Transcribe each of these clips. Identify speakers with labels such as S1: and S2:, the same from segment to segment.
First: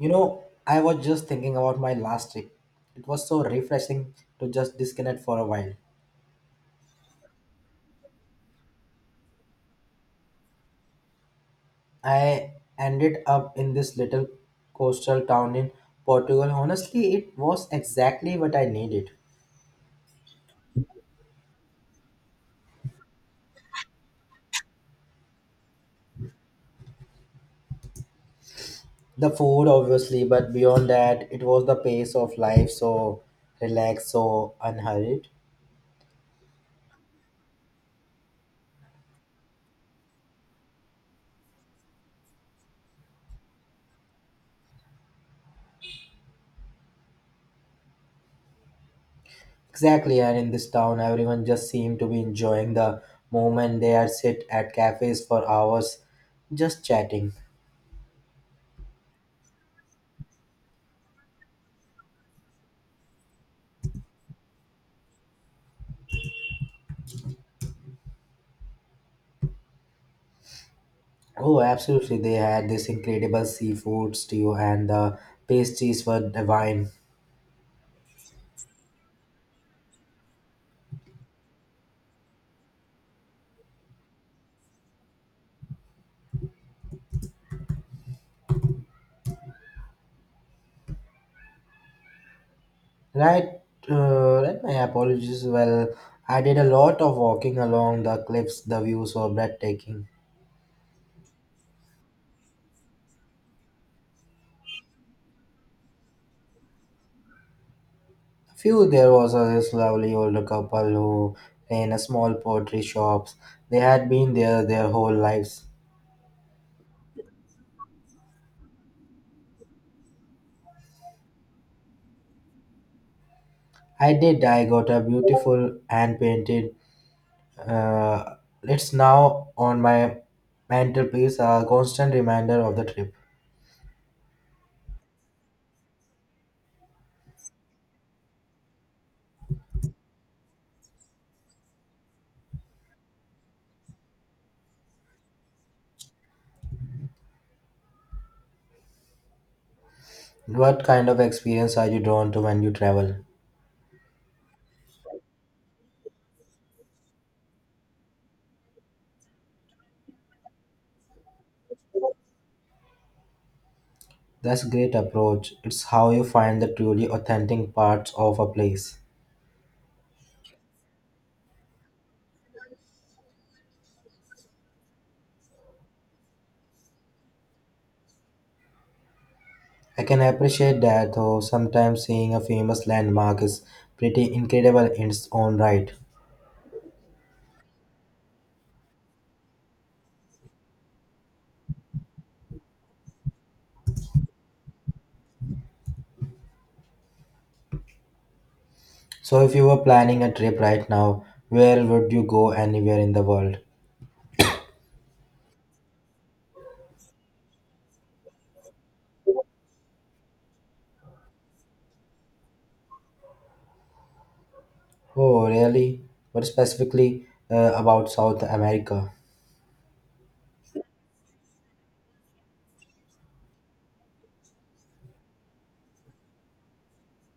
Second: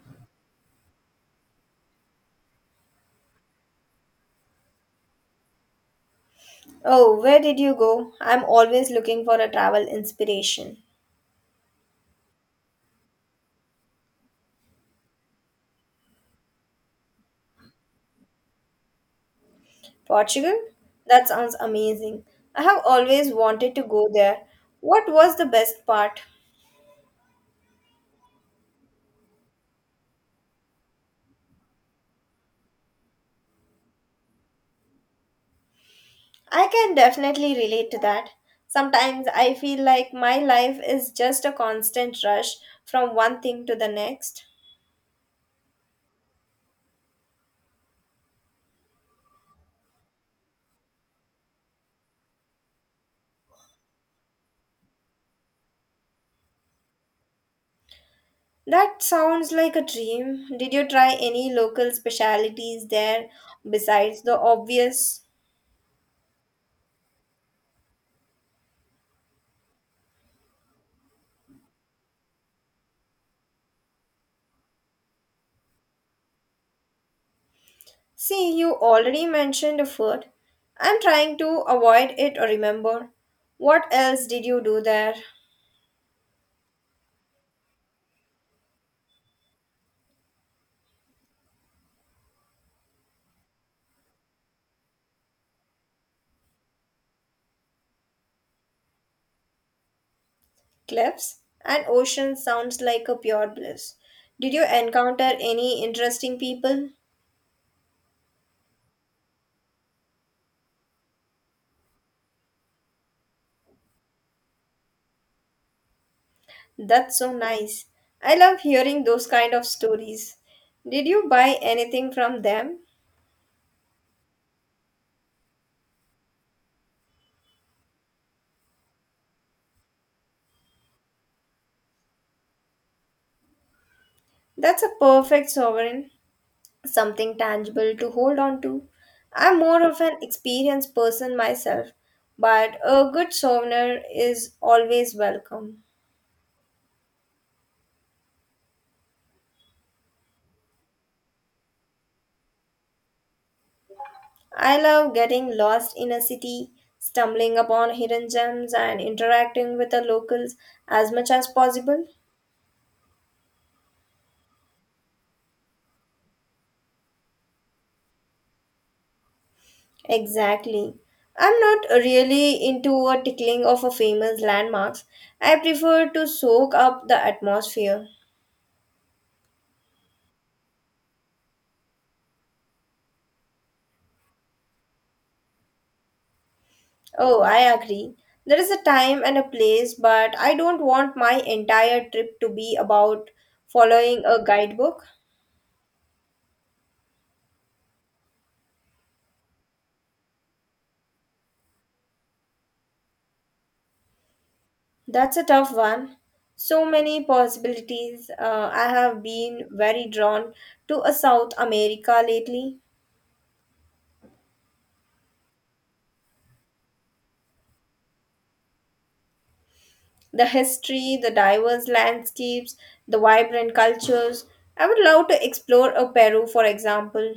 S1: You know, I was just thinking about my last trip. It was so refreshing to just disconnect for a while.
S2: Oh, where did you go? I'm always looking for a travel inspiration.
S1: I ended up in this little coastal town in Portugal. Honestly, it was exactly what I needed.
S2: Portugal? That sounds amazing. I have always wanted to go there. What was the best part?
S1: The food, obviously, but beyond that, it was the pace of life, so relaxed, so unhurried.
S2: I can definitely relate to that. Sometimes I feel like my life is just a constant rush from one thing to the next.
S1: Exactly, and in this town, everyone just seemed to be enjoying the moment they are sit at cafes for hours just chatting.
S2: That sounds like a dream. Did you try any local specialities there besides the obvious?
S1: Oh, absolutely. They had this incredible seafood stew and the pastries were divine.
S2: See, you already mentioned the food. I'm trying to avoid it or remember. What else did you do there?
S1: Right, right, my apologies. Well, I did a lot of walking along the cliffs. The views were breathtaking.
S2: Cliffs and ocean sounds like a pure bliss. Did you encounter any interesting people?
S1: A few, there was a this lovely older couple who ran a small pottery shops. They had been there their whole lives.
S2: That's so nice. I love hearing those kind of stories. Did you buy anything from them?
S1: I did. I got a beautiful hand painted. Uh, it's now on my mantelpiece, a constant reminder of the trip.
S2: That's a perfect sovereign, something tangible to hold on to. I'm more of an experienced person myself, but a good souvenir is always welcome.
S1: What kind of experience are you drawn to when you travel?
S2: I love getting lost in a city, stumbling upon hidden gems, and interacting with the locals as much as possible.
S1: That's a great approach. It's how you find the truly authentic parts of a place.
S2: Exactly. I'm not really into a tickling of a famous landmarks. I prefer to soak up the atmosphere.
S1: I can appreciate that, though sometimes seeing a famous landmark is pretty incredible in its own right.
S2: Oh, I agree. There is a time and a place, but I don't want my entire trip to be about following a guidebook.
S1: So, if you were planning a trip right now, where would you go, anywhere in the world?
S2: That's a tough one. So many possibilities. I have been very drawn to a South America lately.
S1: Oh, really? But specifically about South America?
S2: The history, the diverse landscapes, the vibrant cultures. I would love to explore a Peru, for example.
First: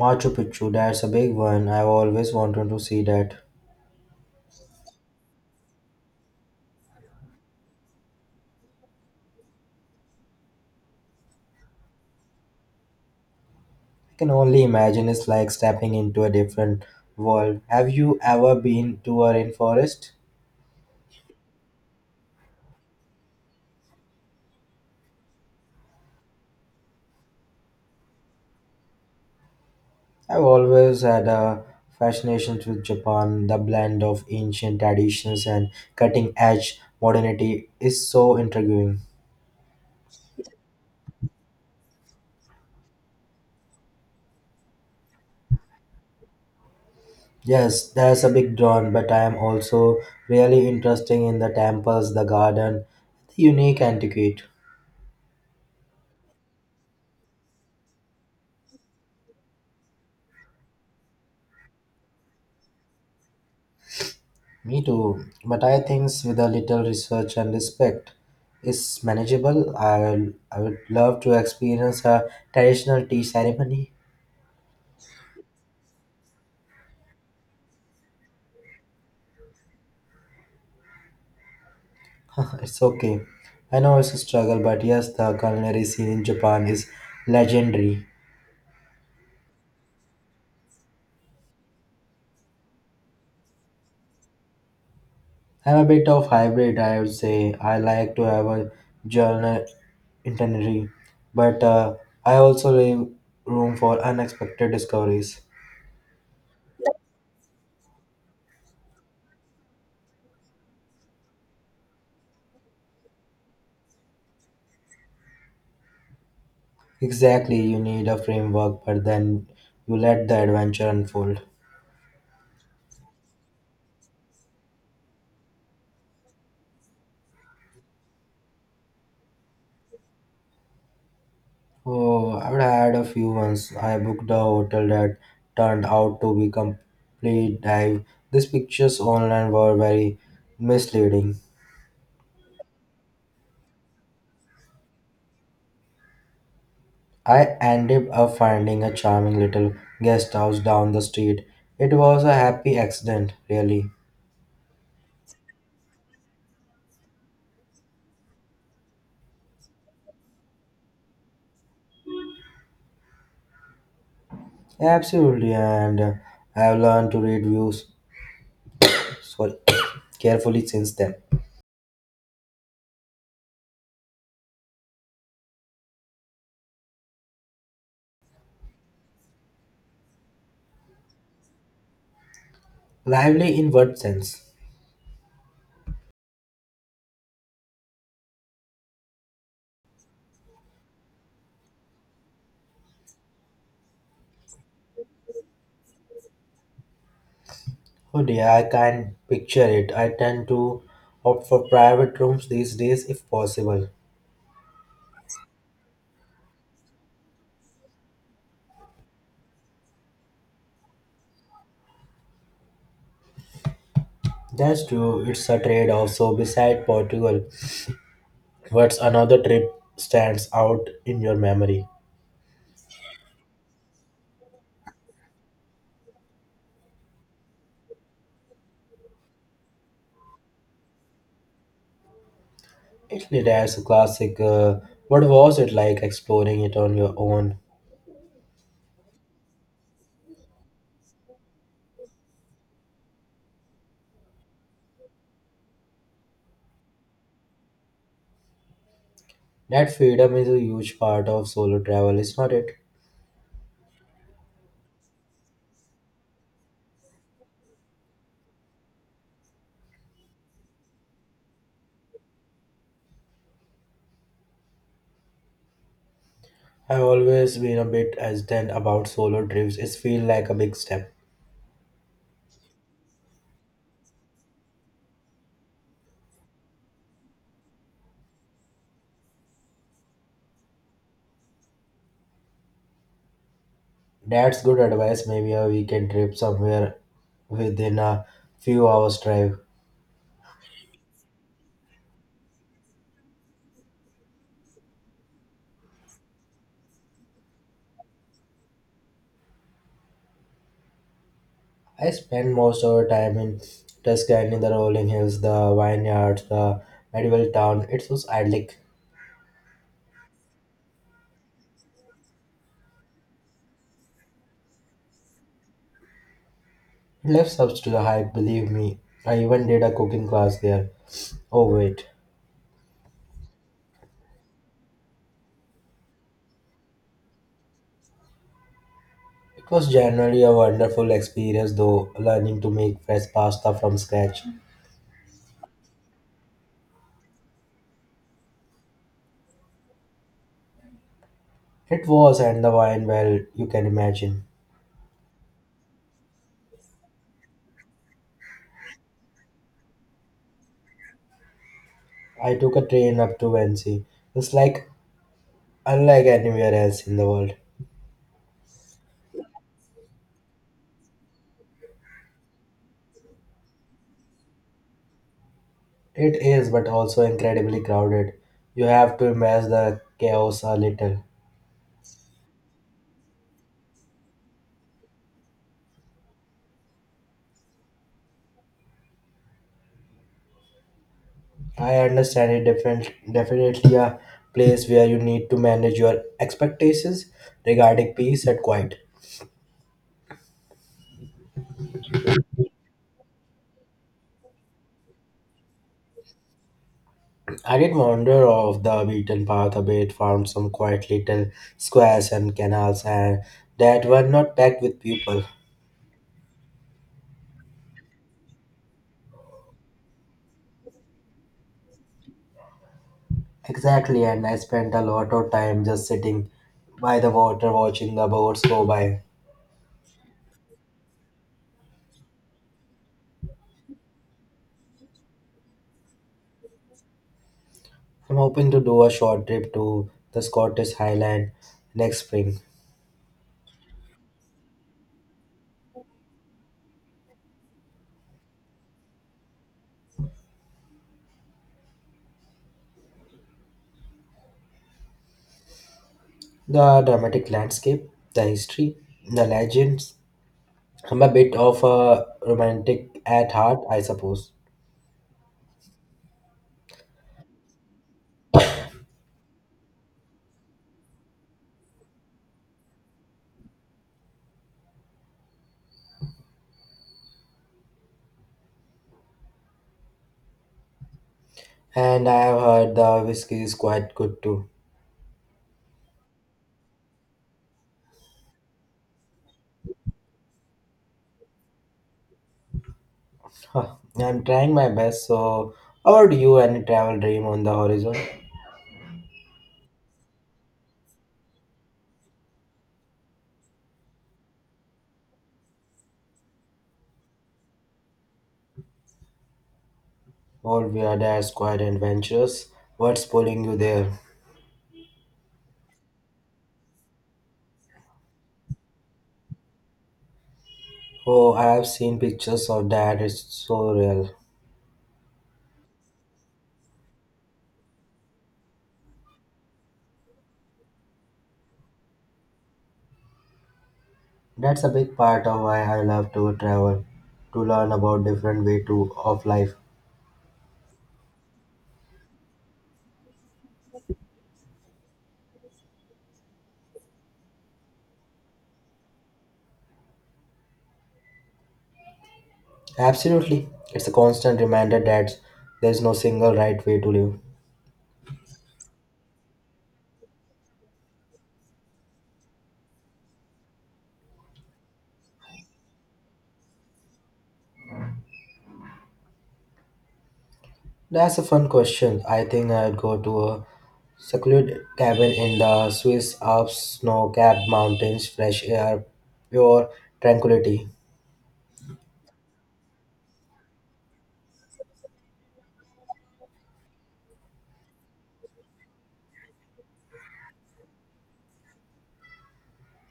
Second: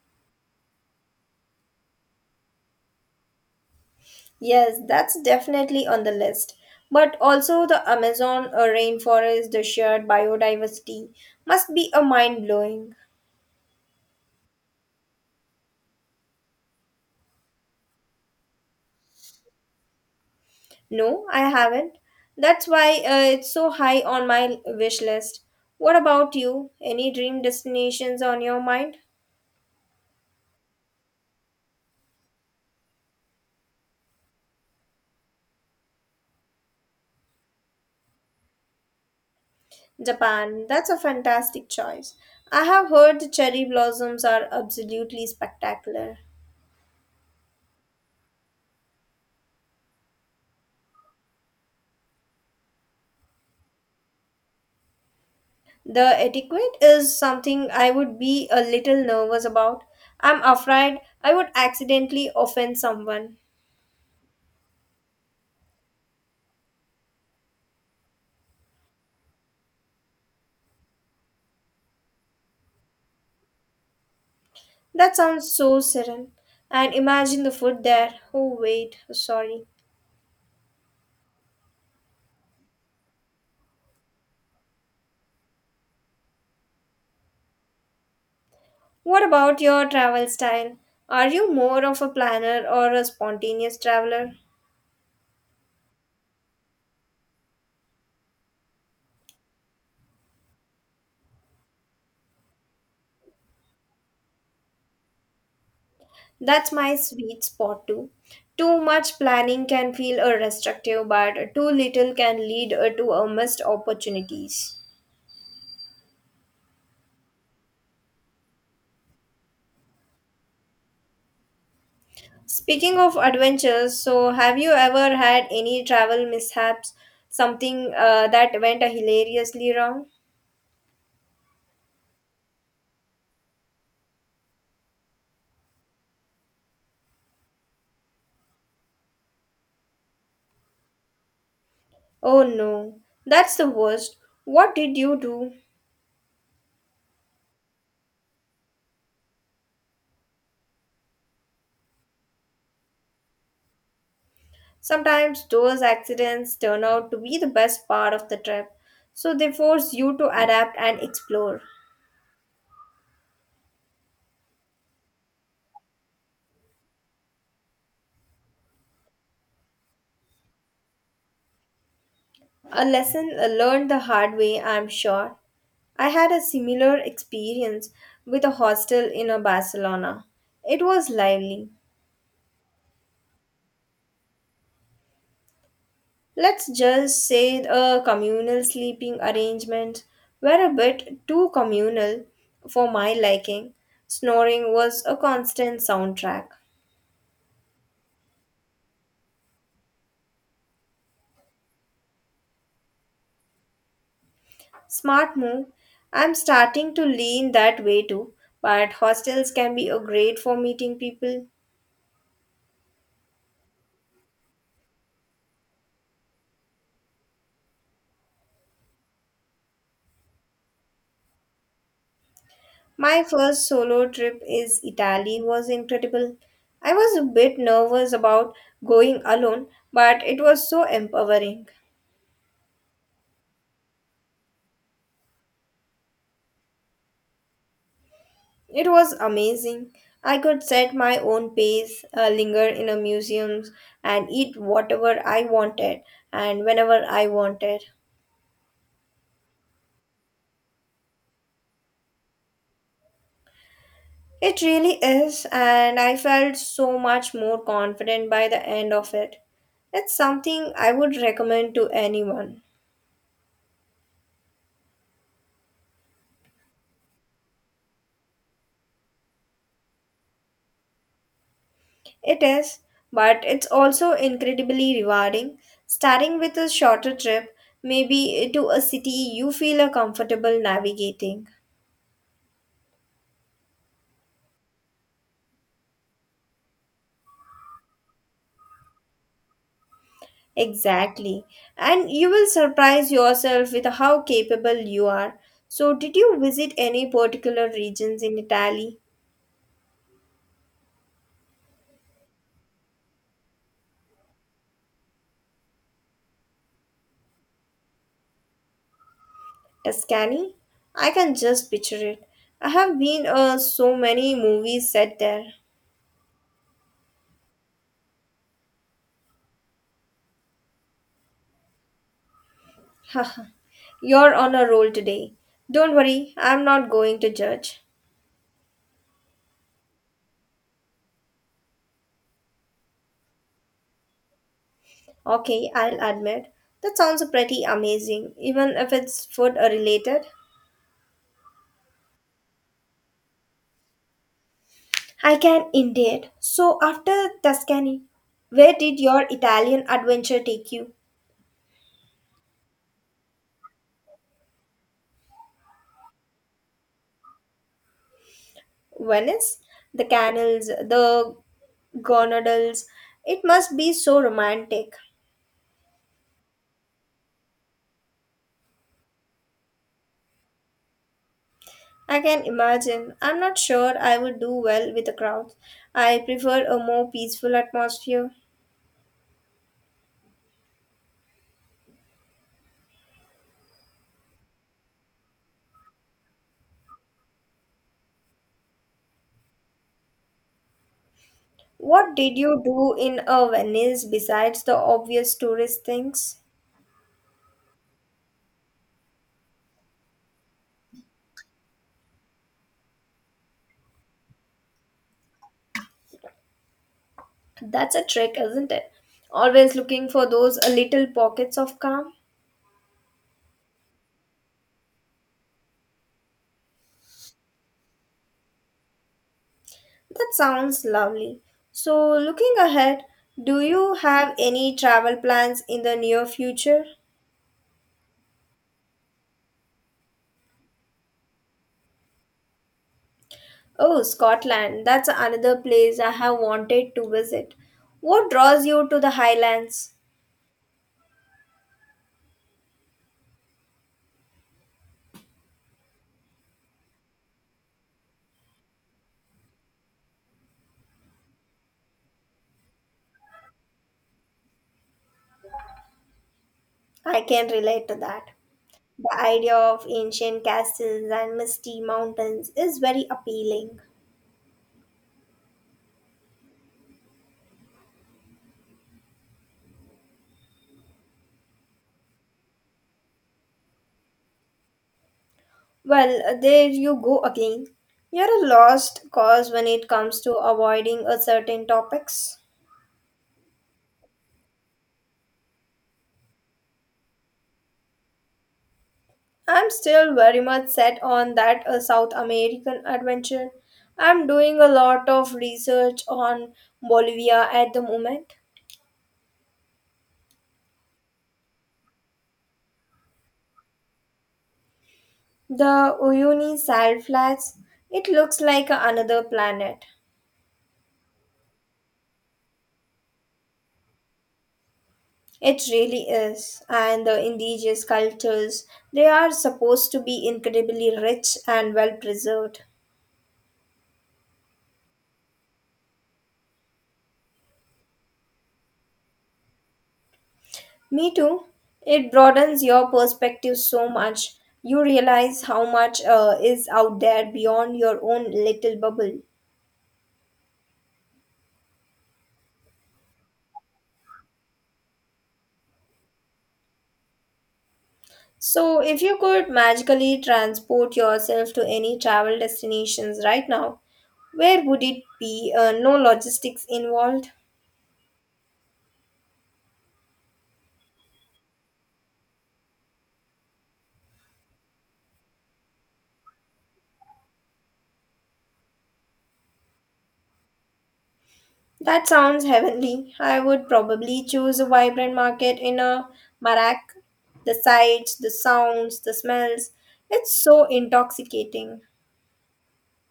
S1: Machu Picchu, that's a big one. I've always wanted to see that.
S2: Yes, that's definitely on the list. But also, the Amazon rainforest, the sheer biodiversity must be a mind blowing.
S1: I can only imagine it's like stepping into a different world. Have you ever been to a rainforest?
S2: No, I haven't. That's why it's so high on my wish list. What about you? Any dream destinations on your mind?
S1: I've always had a fascination with Japan. The blend of ancient traditions and cutting edge modernity is so intriguing.
S2: Japan, that's a fantastic choice. I have heard the cherry blossoms are absolutely spectacular.
S1: Yes, there's a big drawn, but I am also really interested in the temples, the garden, the unique antiquity.
S2: The etiquette is something I would be a little nervous about. I'm afraid I would accidentally offend someone.
S1: Me too, but I think with a little research and respect is manageable. I would love to experience a traditional tea ceremony.
S2: That sounds so serene. And imagine the food there. Oh, wait, sorry.
S1: It's okay. I know it's a struggle, but yes, the culinary scene in Japan is legendary.
S2: What about your travel style? Are you more of a planner or a spontaneous traveler?
S1: I'm a bit of hybrid, I would say. I like to have a journal itinerary, but I also leave room for unexpected discoveries.
S2: That's my sweet spot too. Too much planning can feel restrictive, but too little can lead to missed opportunities.
S1: Exactly, you need a framework, but then you let the adventure unfold.
S2: Speaking of adventures, so have you ever had any travel mishaps? Something that went hilariously wrong?
S1: Oh, I've had a few once. I booked a hotel that turned out to be complete dive. These pictures online were very misleading.
S2: Oh no, that's the worst. What did you do?
S1: I ended up finding a charming little guest house down the street. It was a happy accident, really.
S2: Sometimes those accidents turn out to be the best part of the trip, so they force you to adapt and explore.
S1: Absolutely, and I've learned to read views, sorry, carefully since then.
S2: A lesson learned the hard way, I'm sure. I had a similar experience with a hostel in a Barcelona. It was lively.
S1: Lively in what sense?
S2: Let's just say a communal sleeping arrangement were a bit too communal for my liking. Snoring was a constant soundtrack.
S1: Oh dear, I can picture it. I tend to opt for private rooms these days if possible.
S2: Smart move. I'm starting to lean that way too, but hostels can be a great for meeting people.
S1: That's true, it's a trade off. So, beside Portugal, what's another trip stands out in your memory?
S2: My first solo trip is Italy was incredible. I was a bit nervous about going alone, but it was so empowering.
S1: Italy, that's a classic. What was it like exploring it on your own?
S2: It was amazing. I could set my own pace, linger in a museum, and eat whatever I wanted and whenever I wanted.
S1: That freedom is a huge part of solo travel, is not it?
S2: It really is, and I felt so much more confident by the end of it. It's something I would recommend to anyone.
S1: I've always been a bit hesitant about solo trips. It feels like a big step.
S2: It is, but it's also incredibly rewarding. Starting with a shorter trip, maybe to a city you feel comfortable navigating.
S1: That's good advice. Maybe a weekend trip somewhere within a few hours' drive.
S2: Exactly. And you will surprise yourself with how capable you are. So, did you visit any particular regions in Italy?
S1: I spent most of our time in Tuscany, the rolling hills, the vineyards, the medieval town. It was idyllic.
S2: Tuscany? I can just picture it. I have been so many movies set there.
S1: It left up to the hype, believe me. I even did a cooking class there. Oh, wait.
S2: You're on a roll today. Don't worry, I'm not going to judge.
S1: It was generally a wonderful experience, though, learning to make fresh pasta from scratch.
S2: Okay, I'll admit. That sounds pretty amazing, even if it's food related.
S1: It was, and the wine, well, you can imagine.
S2: I can indeed. So, after Tuscany, where did your Italian adventure take you?
S1: I took a train up to Venice. It's like Unlike anywhere else in the world.
S2: Venice? The canals, the gondolas. It must be so romantic.
S1: It is, but also incredibly crowded. You have to embrace the chaos a little.
S2: I can imagine. I'm not sure I would do well with a crowd. I prefer a more peaceful atmosphere.
S1: I understand it different, definitely a place where you need to manage your expectations regarding peace and quiet.
S2: What did you do in a Venice besides the obvious tourist things?
S1: I did wander off the beaten path a bit, found some quiet little squares and canals and that were not packed with people.
S2: That's a trick, isn't it? Always looking for those little pockets of calm.
S1: Exactly, and I spent a lot of time just sitting by the water watching the boats go by.
S2: That sounds lovely. So, looking ahead, do you have any travel plans in the near future?
S1: I'm hoping to do a short trip to the Scottish Highland next spring.
S2: Oh, Scotland, that's another place I have wanted to visit. What draws you to the Highlands?
S1: The dramatic landscape, the history, the legends. I'm a bit of a romantic at heart, I suppose.
S2: I can relate to that. The idea of ancient castles and misty mountains is very appealing.
S1: And I have heard the whiskey is quite good too.
S2: Well, there you go again. You're a lost cause when it comes to avoiding a certain topics.
S1: Huh, I'm trying my best, so how about you? Any travel dream on the horizon?
S2: I'm still very much set on that South American adventure. I'm doing a lot of research on Bolivia at the moment.
S1: All we are quite adventurous. What's pulling you there?
S2: The Uyuni Sal Flats, it looks like another planet.
S1: Oh, I have seen pictures of that. It's so real.
S2: It really is. And the indigenous cultures, they are supposed to be incredibly rich and well preserved.
S1: That's a big part of why I love to travel, to learn about different way to of life.
S2: Me too. It broadens your perspective so much. You realize how much is out there beyond your own little bubble.
S1: Absolutely. It's a constant reminder that there's no single right way to live.
S2: So, if you could magically transport yourself to any travel destinations right now, where would it be? No logistics involved.
S1: That's a fun question. I think I'd go to a secluded cabin in the Swiss Alps, snow-capped mountains, fresh air, pure tranquility.
S2: That sounds heavenly. I would probably choose a vibrant market in a Marak. The sights, the sounds, the smells. It's so intoxicating.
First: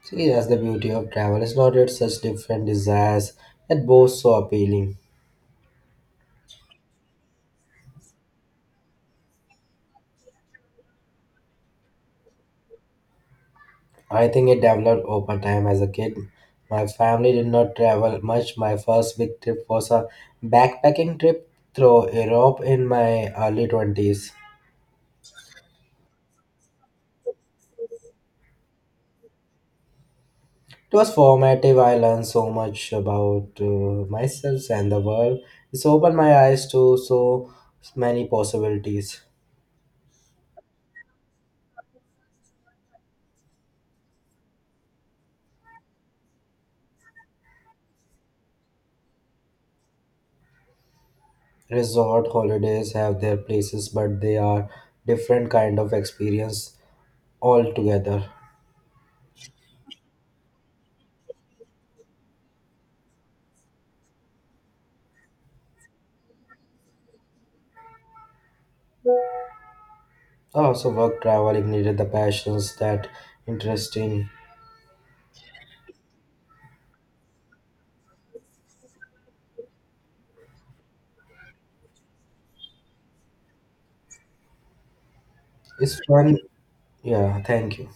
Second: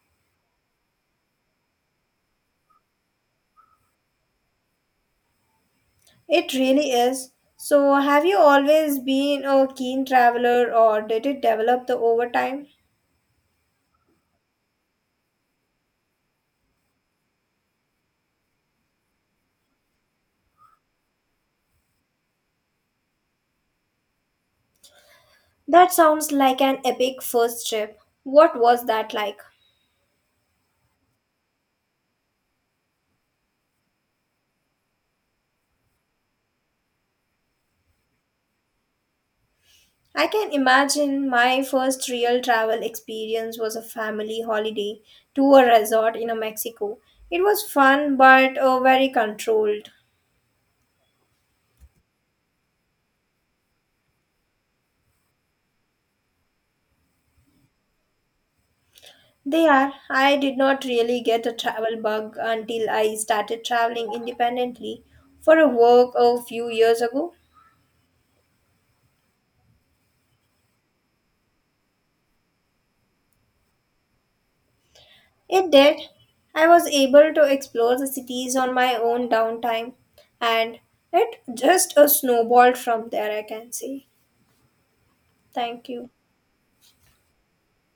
S1: See, that's the beauty of travel. It's not that such different desires that both so appealing.
S2: It really is. So, have you always been a keen traveler or did it develop the over time?
S1: I think it developed over time as a kid. My family did not travel much. My first big trip was a backpacking trip through Europe in my early 20s.
S2: That sounds like an epic first trip. What was that like?
S1: It was formative. I learned so much about myself and the world. It's opened my eyes to so many possibilities.
S2: I can imagine my first real travel experience was a family holiday to a resort in Mexico. It was fun but very controlled.
S1: Resort holidays have their places, but they are different kind of experience altogether.
S2: There, I did not really get a travel bug until I started traveling independently for a work a few years ago.
S1: I also work travel ignited the passions that interest in
S2: It did. I was able to explore the cities on my own downtime and it just a snowballed from there, I can say. Thank
S1: It's
S2: you.
S1: fun. Yeah, thank you.